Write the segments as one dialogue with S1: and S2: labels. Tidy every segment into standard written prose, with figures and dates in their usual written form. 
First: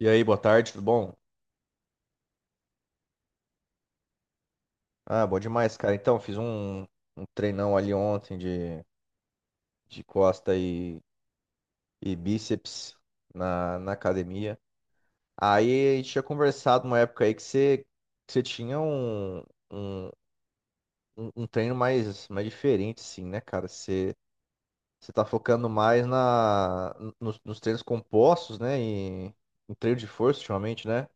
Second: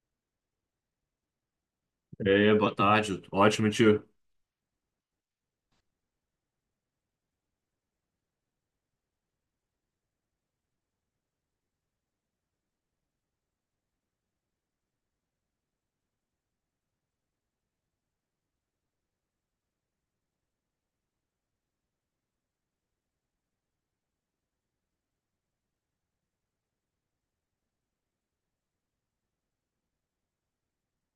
S1: E aí, boa tarde, tudo bom?
S2: É, boa tarde. Ótimo, tio.
S1: Ah, bom demais, cara. Então, fiz um treinão ali ontem de costa e bíceps na academia. Aí a gente tinha conversado uma época aí que você tinha um, um treino mais diferente, assim, né, cara? Você tá focando mais nos treinos compostos, né? E em treino de força ultimamente, né?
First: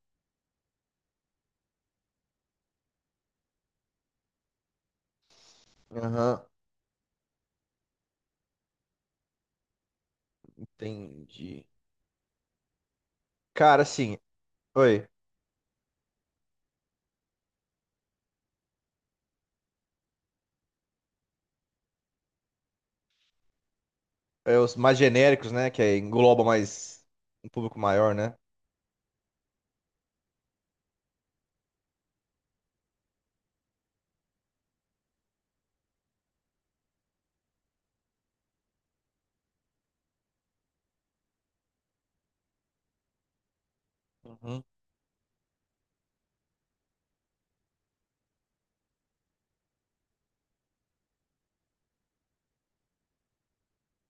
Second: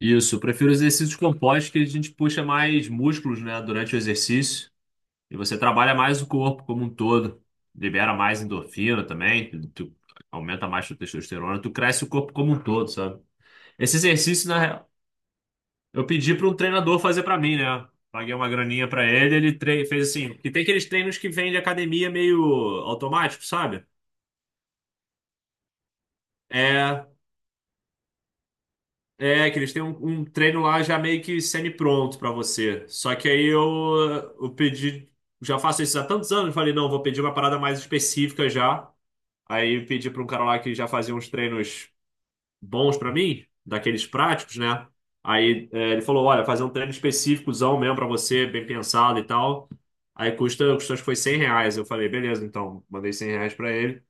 S2: Isso, eu prefiro exercícios compostos que a gente puxa mais músculos, né, durante o exercício. E você trabalha mais o
S1: Aham,
S2: corpo como um todo. Libera mais endorfina também. Aumenta mais tua testosterona.
S1: entendi.
S2: Tu cresce o corpo como um todo, sabe?
S1: Cara,
S2: Esse
S1: assim,
S2: exercício, na real,
S1: oi.
S2: eu pedi para um treinador fazer para mim, né? Paguei uma graninha para ele, fez assim. Que tem aqueles treinos que vêm de academia meio automático, sabe?
S1: É, os mais genéricos, né? Que aí engloba mais
S2: É.
S1: um público maior, né?
S2: É, que eles têm um treino lá já meio que semi-pronto pra você. Só que aí eu pedi, já faço isso há tantos anos, falei, não, vou pedir uma parada mais específica já. Aí eu pedi pra um cara lá que já fazia uns treinos bons pra mim, daqueles práticos,
S1: Uhum.
S2: né? Aí é, ele falou, olha, fazer um treino específicozão mesmo pra você, bem pensado e tal. Aí custou, acho que foi 100 reais. Eu falei, beleza, então, mandei 100 reais pra ele.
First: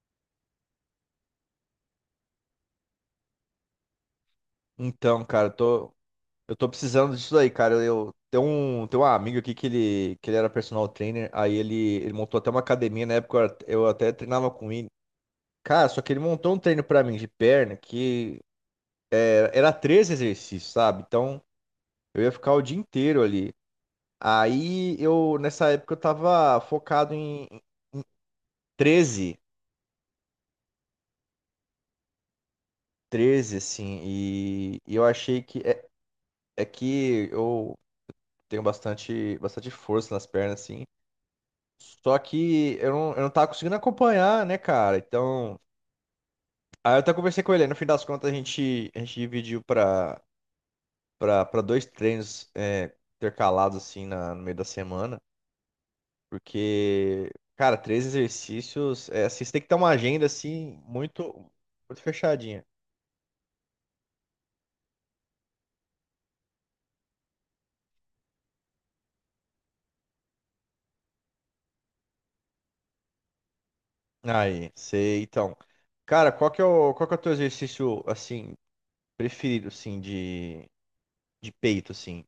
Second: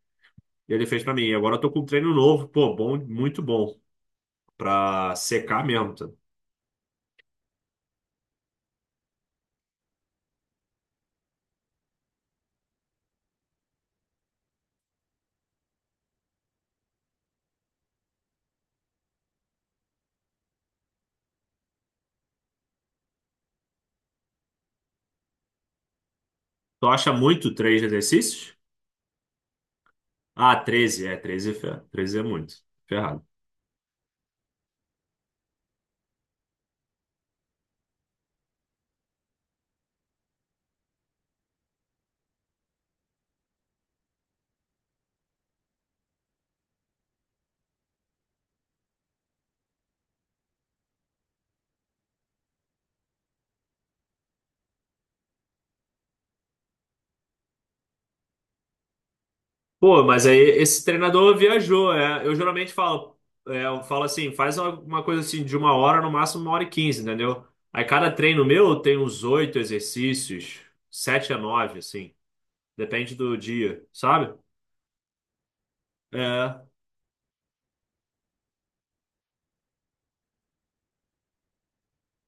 S2: E ele fez pra mim. E agora eu tô com um treino novo, pô, bom, muito bom, pra
S1: Então, cara, eu
S2: secar
S1: tô,
S2: mesmo. Tá.
S1: eu tô precisando disso aí, cara. Tem um, amigo aqui que ele era personal trainer, aí ele montou até uma academia. Na época, eu até treinava com ele. Cara, só que ele montou um treino pra mim de perna que era 13 exercícios, sabe? Então, eu ia ficar o dia inteiro ali. Aí eu, nessa época, eu tava
S2: Tu acha
S1: focado em
S2: muito três exercícios?
S1: 13
S2: Ah, 13 é muito. Ferrado.
S1: 13, assim, e eu achei que. É que eu tenho bastante, bastante força nas pernas, assim. Só que eu não, tava conseguindo acompanhar, né, cara? Então. Aí eu até conversei com ele. Aí no fim das contas, a gente dividiu pra dois treinos, intercalados, assim, no meio da semana. Porque, cara, três exercícios. É, assim, você tem que ter uma
S2: Pô,
S1: agenda,
S2: mas aí
S1: assim,
S2: esse
S1: muito,
S2: treinador viajou,
S1: muito
S2: é. Eu
S1: fechadinha.
S2: geralmente falo, é, eu falo assim, faz uma coisa assim de 1 hora, no máximo 1 hora e 15, entendeu? Aí cada treino meu tem uns oito exercícios, sete a nove, assim. Depende do dia, sabe?
S1: Aí, sei. Então. Cara, qual que
S2: É,
S1: é o, qual que é o teu exercício, assim, preferido, assim, de peito, assim?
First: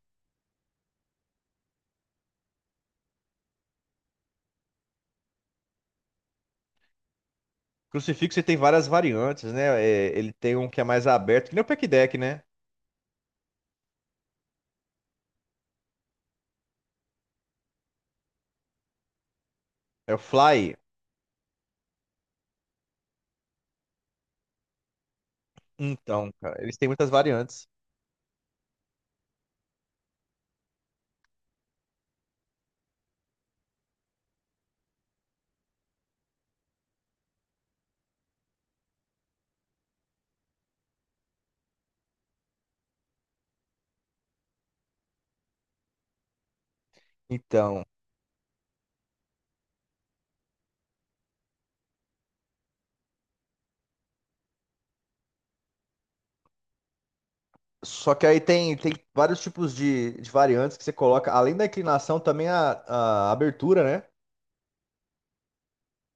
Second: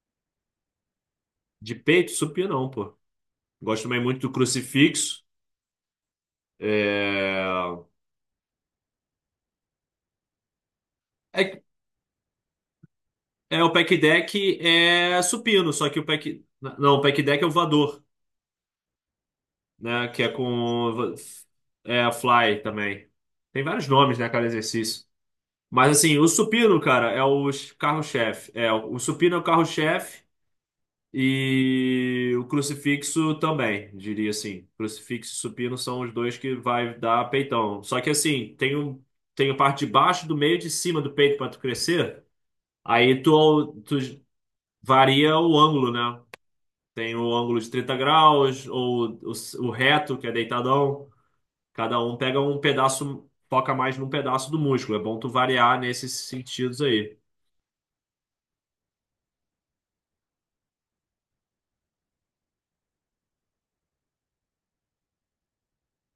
S2: de peito, supino não, pô. Gosto também muito do crucifixo. É,
S1: Crucifixo ele tem várias variantes, né? É, ele tem um que é mais aberto, que nem
S2: é,
S1: o pack deck, né?
S2: É, o pack deck é supino, só que o pack. Não, o pack deck é o voador, né?
S1: É o
S2: Que é
S1: Fly.
S2: com. É fly também. Tem vários nomes, né, cada exercício. Mas assim, o
S1: Então, cara, eles
S2: supino,
S1: têm muitas
S2: cara, é o
S1: variantes.
S2: carro-chefe. É, o supino é o carro-chefe e o crucifixo também, diria assim. Crucifixo e supino são os dois que vai dar peitão. Só que assim, tem a parte de baixo, do meio e de cima do peito para tu crescer. Aí tu varia o ângulo, né? Tem o ângulo de
S1: Então,
S2: 30 graus, ou o reto, que é deitadão. Cada um pega um pedaço, foca mais num pedaço do músculo. É bom tu variar nesses sentidos aí.
S1: só que aí tem, vários tipos de variantes que você coloca, além da inclinação, também a abertura, né?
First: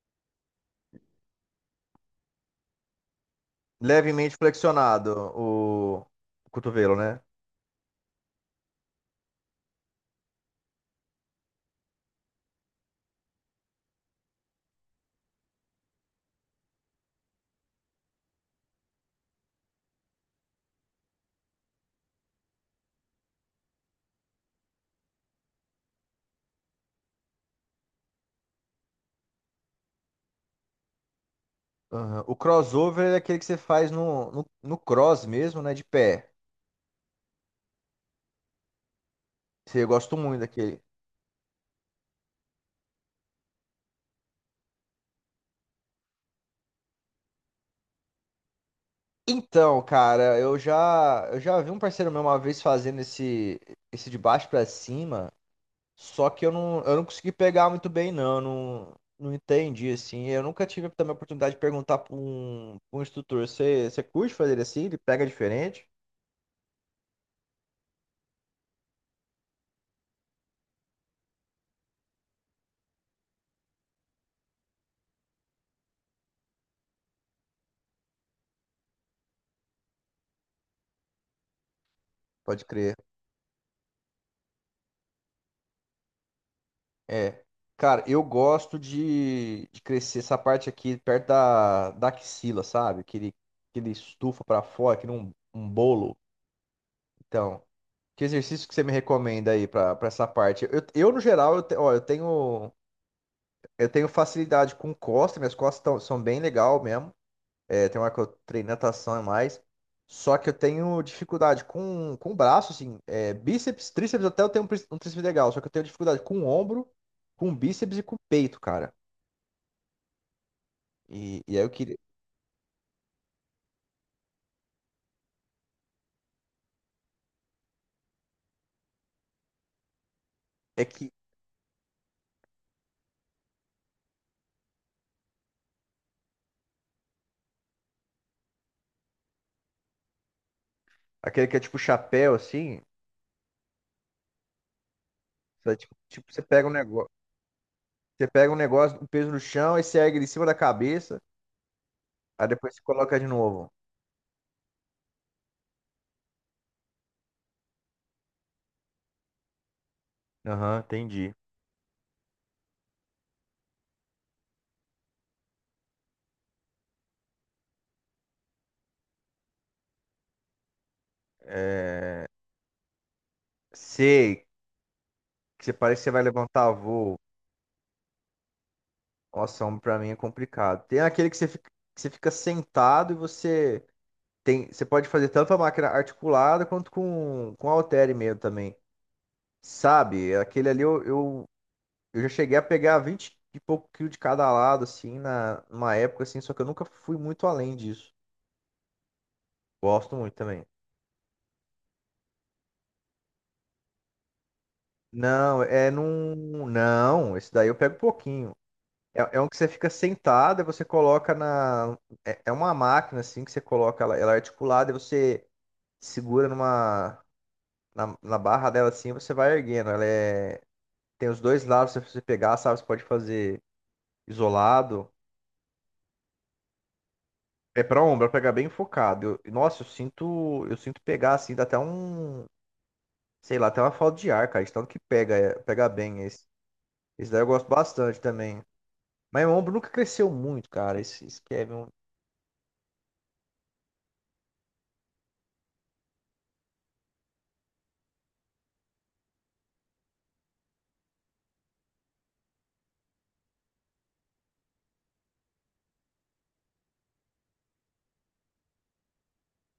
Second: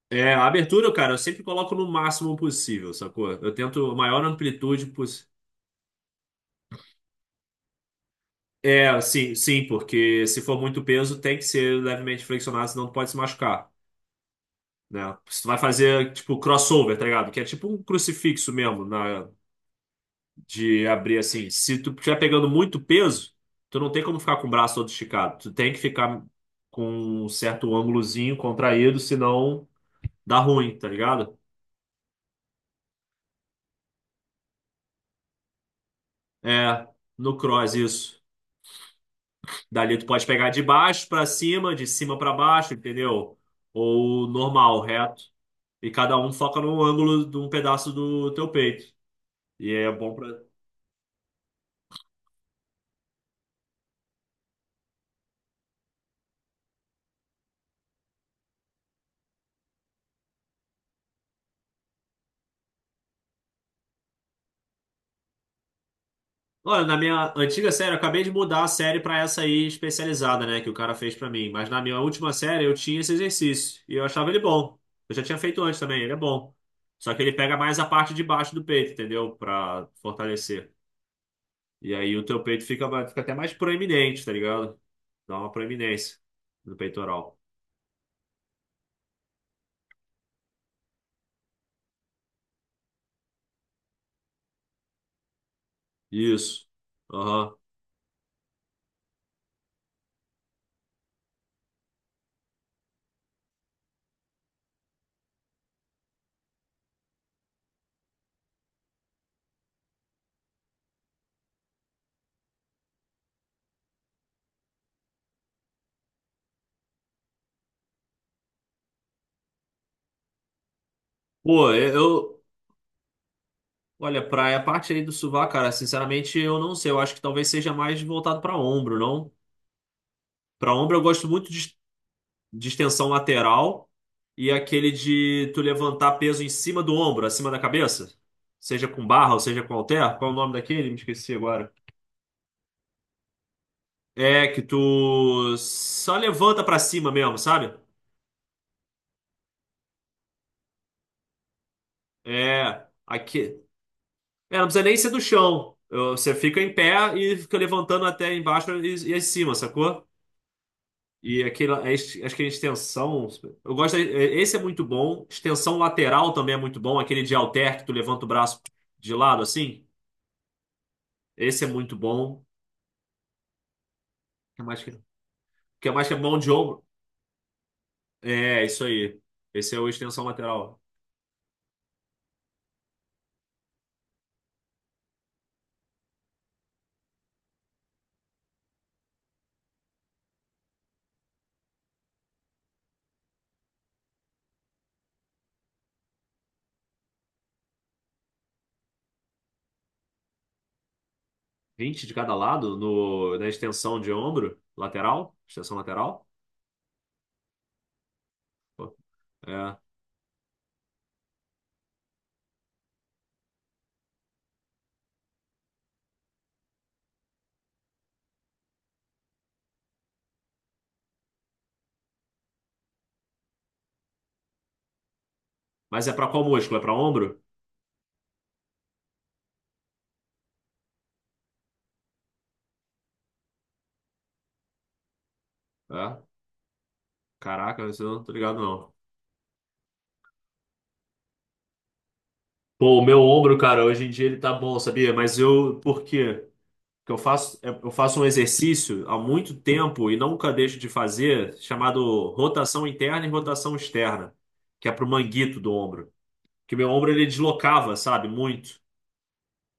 S2: É, a abertura, cara, eu sempre coloco no máximo possível, sacou? Eu tento a maior
S1: Levemente
S2: amplitude
S1: flexionado
S2: possível.
S1: o, o cotovelo, né?
S2: É, sim, sim, porque se for muito peso, tem que ser levemente flexionado, senão tu pode se machucar, né? Se tu vai fazer, tipo, crossover, tá ligado? Que é tipo um crucifixo mesmo, na, de abrir assim. Se tu estiver pegando muito peso, tu não tem como ficar com o braço todo esticado. Tu tem que ficar com um certo ângulozinho contraído, senão dá ruim, tá ligado?
S1: Aham. O crossover é aquele que você faz no, cross mesmo, né? De pé.
S2: É, no cross isso.
S1: Eu
S2: Dali tu
S1: gosto
S2: pode
S1: muito
S2: pegar de
S1: daquele.
S2: baixo pra cima, de cima pra baixo, entendeu? Ou normal, reto. E cada um foca num ângulo de um pedaço do teu peito. E
S1: Então,
S2: é bom pra.
S1: cara, eu já, vi um parceiro meu uma vez fazendo esse, de baixo pra cima, só que eu não consegui pegar muito bem, não, eu não, não entendi, assim. Eu nunca tive também a oportunidade de perguntar pra um, instrutor. Você curte fazer assim? Ele pega diferente?
S2: Olha, na minha antiga série, eu acabei de mudar a série pra essa aí especializada, né, que o cara fez pra mim. Mas na minha última série eu tinha esse exercício e eu achava ele bom. Eu já tinha feito antes também, ele é bom. Só que ele pega mais a parte de baixo do peito, entendeu? Pra fortalecer. E aí o teu
S1: Pode
S2: peito
S1: crer.
S2: fica até mais proeminente, tá ligado? Dá uma proeminência no peitoral.
S1: É. Cara, eu gosto de, crescer essa parte aqui perto da, axila, sabe? que ele estufa pra fora, que nem um bolo.
S2: Isso. Aham.
S1: Então. Que exercício que você me recomenda aí pra essa parte? Eu, no geral, ó, eu tenho facilidade com costas. Minhas costas são bem legal mesmo. É, tem uma que eu treino natação e mais. Só que eu tenho dificuldade com o braço, assim, bíceps, tríceps. Até eu tenho um tríceps legal, só que eu tenho dificuldade com o ombro, com o bíceps e com o peito, cara. E aí eu
S2: Pô, eu.
S1: queria.
S2: eu- Olha, pra a parte aí do sovaco, cara, sinceramente eu não sei. Eu acho que talvez seja mais voltado pra ombro, não? Pra
S1: É
S2: ombro eu
S1: que
S2: gosto muito de extensão lateral e aquele de tu levantar peso em cima do ombro, acima da cabeça, seja com barra ou seja com halter. Qual é o nome daquele? Me esqueci
S1: aquele que é
S2: agora.
S1: tipo chapéu, assim,
S2: É que tu
S1: você, tipo,
S2: só
S1: tipo, você
S2: levanta
S1: pega um
S2: pra
S1: negócio,
S2: cima mesmo, sabe?
S1: um peso no chão, aí você ergue ele em cima da cabeça, aí depois você
S2: É,
S1: coloca de
S2: aqui.
S1: novo.
S2: É, não precisa nem ser do chão. Você fica em pé e fica levantando até embaixo e acima, sacou?
S1: Aham, entendi.
S2: E aquele, acho que a extensão. Esse é muito bom. Extensão lateral também é muito bom. Aquele de halter que tu levanta o braço de lado assim. Esse é muito bom. O
S1: Sei
S2: que mais que, o
S1: que você
S2: que
S1: parece que
S2: mais
S1: você
S2: que é
S1: vai
S2: mão de
S1: levantar
S2: ombro?
S1: voo.
S2: É, isso aí.
S1: Nossa,
S2: Esse é
S1: ombro
S2: o
S1: pra mim é
S2: extensão lateral.
S1: complicado. Tem aquele que você fica sentado e você pode fazer tanto a máquina articulada quanto com halter mesmo também. Sabe? Aquele ali eu já cheguei a pegar 20 e pouco quilos de cada lado assim, na numa época assim, só que eu nunca fui muito além disso. Gosto muito também.
S2: 20 de cada lado no, na extensão de ombro lateral?
S1: Não,
S2: Extensão lateral?
S1: não, esse daí eu pego pouquinho.
S2: Pô,
S1: É um que você
S2: É.
S1: fica sentado e você coloca na. É uma máquina assim que você coloca ela, ela é articulada e você segura numa. Na barra dela assim, e você vai erguendo. Ela é. Tem os dois lados, se você pegar, sabe? Você pode fazer isolado.
S2: Mas é pra qual músculo? É pra ombro?
S1: É pra ombro, é pra pegar bem focado. Nossa, eu sinto. Eu sinto pegar assim, dá até um. Sei lá, até uma falta de ar, cara. De tanto que pega, pega bem
S2: É.
S1: esse. Esse daí eu gosto
S2: Caraca, isso eu
S1: bastante
S2: não tô ligado,
S1: também.
S2: não.
S1: Mas meu ombro nunca cresceu muito, cara. Esse que é meu.
S2: Pô, o meu ombro, cara, hoje em dia ele tá bom, sabia? Mas eu, por quê? Porque eu faço, é- eu faço um exercício há muito tempo e nunca deixo de fazer, chamado rotação interna e rotação externa, que é pro manguito do ombro. Que meu ombro ele deslocava, sabe? Muito.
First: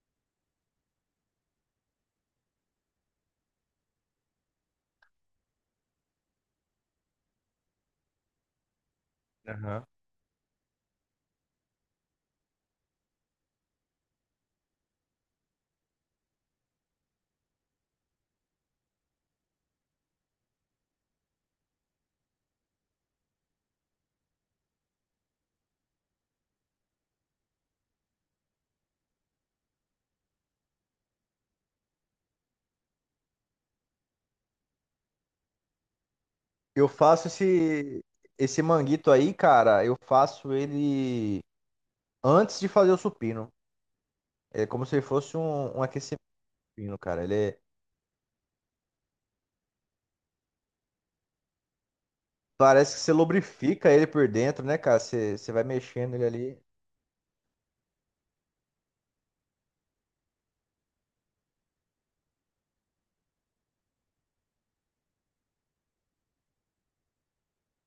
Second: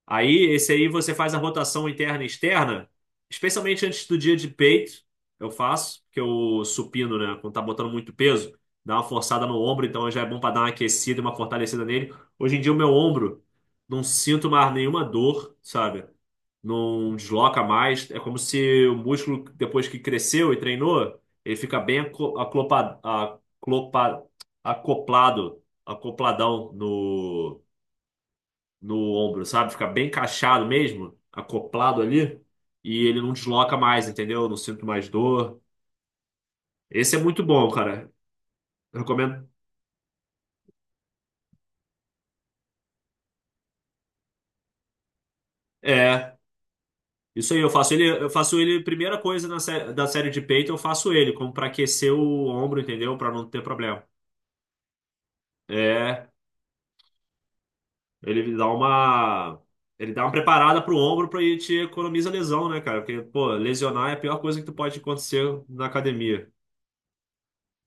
S2: Aí, esse aí você faz a rotação interna e externa, especialmente antes do dia de peito, eu faço, porque eu supino, né? Quando tá botando muito peso, dá uma forçada no ombro, então já é bom para dar uma aquecida, e uma fortalecida nele. Hoje em dia, o meu ombro, não sinto mais nenhuma dor, sabe? Não desloca mais. É como se o músculo, depois que cresceu e treinou, ele fica bem aclopa- acopladão no no ombro, sabe? Fica bem encaixado mesmo, acoplado ali, e ele não desloca mais, entendeu? Não sinto mais dor.
S1: Eu
S2: Esse é
S1: faço
S2: muito bom,
S1: esse,
S2: cara.
S1: esse
S2: Eu
S1: manguito aí,
S2: recomendo.
S1: cara. Eu faço ele antes de fazer o supino. É como se ele fosse um aquecimento,
S2: É,
S1: supino, cara.
S2: isso aí, eu faço ele, primeira coisa da série de peito, eu faço ele, como pra aquecer o ombro,
S1: Parece que você
S2: entendeu? Pra não ter
S1: lubrifica
S2: problema.
S1: ele por dentro, né, cara? Você vai mexendo ele
S2: É,
S1: ali.
S2: ele dá uma. Ele dá uma preparada pro ombro pra ele te economiza lesão, né, cara? Porque, pô, lesionar é a pior coisa que tu pode acontecer na academia.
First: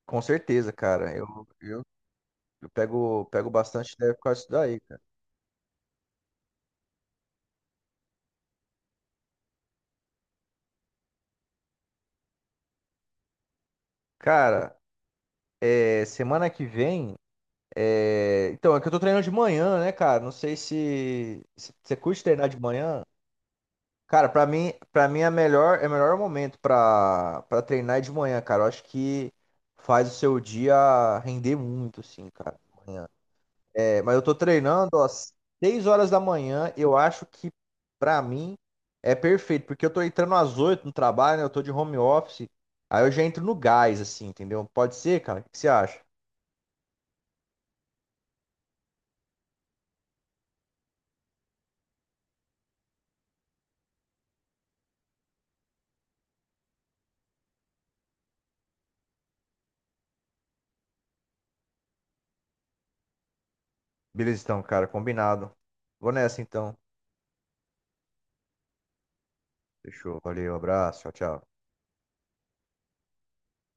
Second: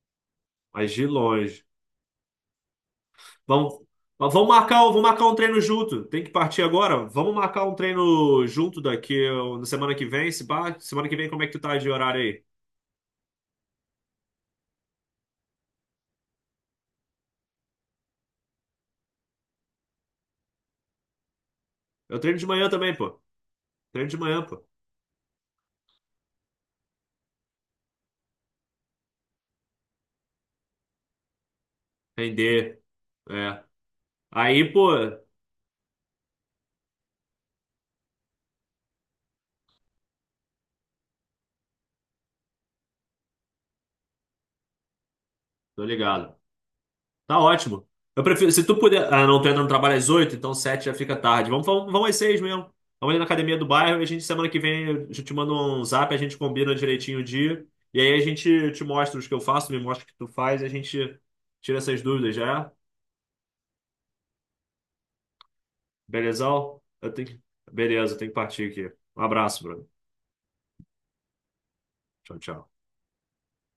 S1: Com certeza,
S2: Mas de
S1: cara.
S2: longe.
S1: Eu, eu pego
S2: Vamos,
S1: bastante leve por causa disso daí, cara.
S2: vamos marcar um treino junto. Tem que partir agora. Vamos marcar um treino junto daqui ó, na semana que vem. Se pá, semana que vem, como é que tu tá de horário aí?
S1: Cara, semana que vem. Então, é que eu tô treinando de manhã, né, cara? Não sei se, você
S2: Eu
S1: curte
S2: treino de
S1: treinar de
S2: manhã também,
S1: manhã.
S2: pô. Treino de
S1: Cara,
S2: manhã,
S1: pra
S2: pô.
S1: mim, para mim É o melhor momento pra para treinar é de manhã, cara. Eu acho que faz o seu dia render muito, assim, cara,
S2: Render.
S1: de manhã.
S2: É.
S1: É, mas eu tô
S2: Aí, pô,
S1: treinando às 6 horas da manhã. Eu acho que pra mim é perfeito, porque eu tô entrando às 8h no trabalho, né? Eu tô de home office. Aí eu já entro no gás, assim, entendeu? Pode ser, cara? O que você
S2: tô
S1: acha?
S2: ligado. Tá ótimo. Eu prefiro. Se tu puder. Ah, não, tu entra no trabalho às 8, então 7 já fica tarde. Vamos às 6 mesmo. Vamos ali na academia do bairro e a gente, semana que vem, eu te mando um zap, a gente combina direitinho o dia. E aí a gente te mostra os que eu faço, me mostra o que tu faz e a gente tira essas dúvidas, já é?
S1: Beleza, então, cara, combinado. Vou nessa, então.
S2: Belezão? Eu tenho que... Beleza, eu tenho que partir aqui. Um abraço, Bruno.
S1: Fechou. Valeu, abraço. Tchau, tchau.
S2: Tchau, tchau.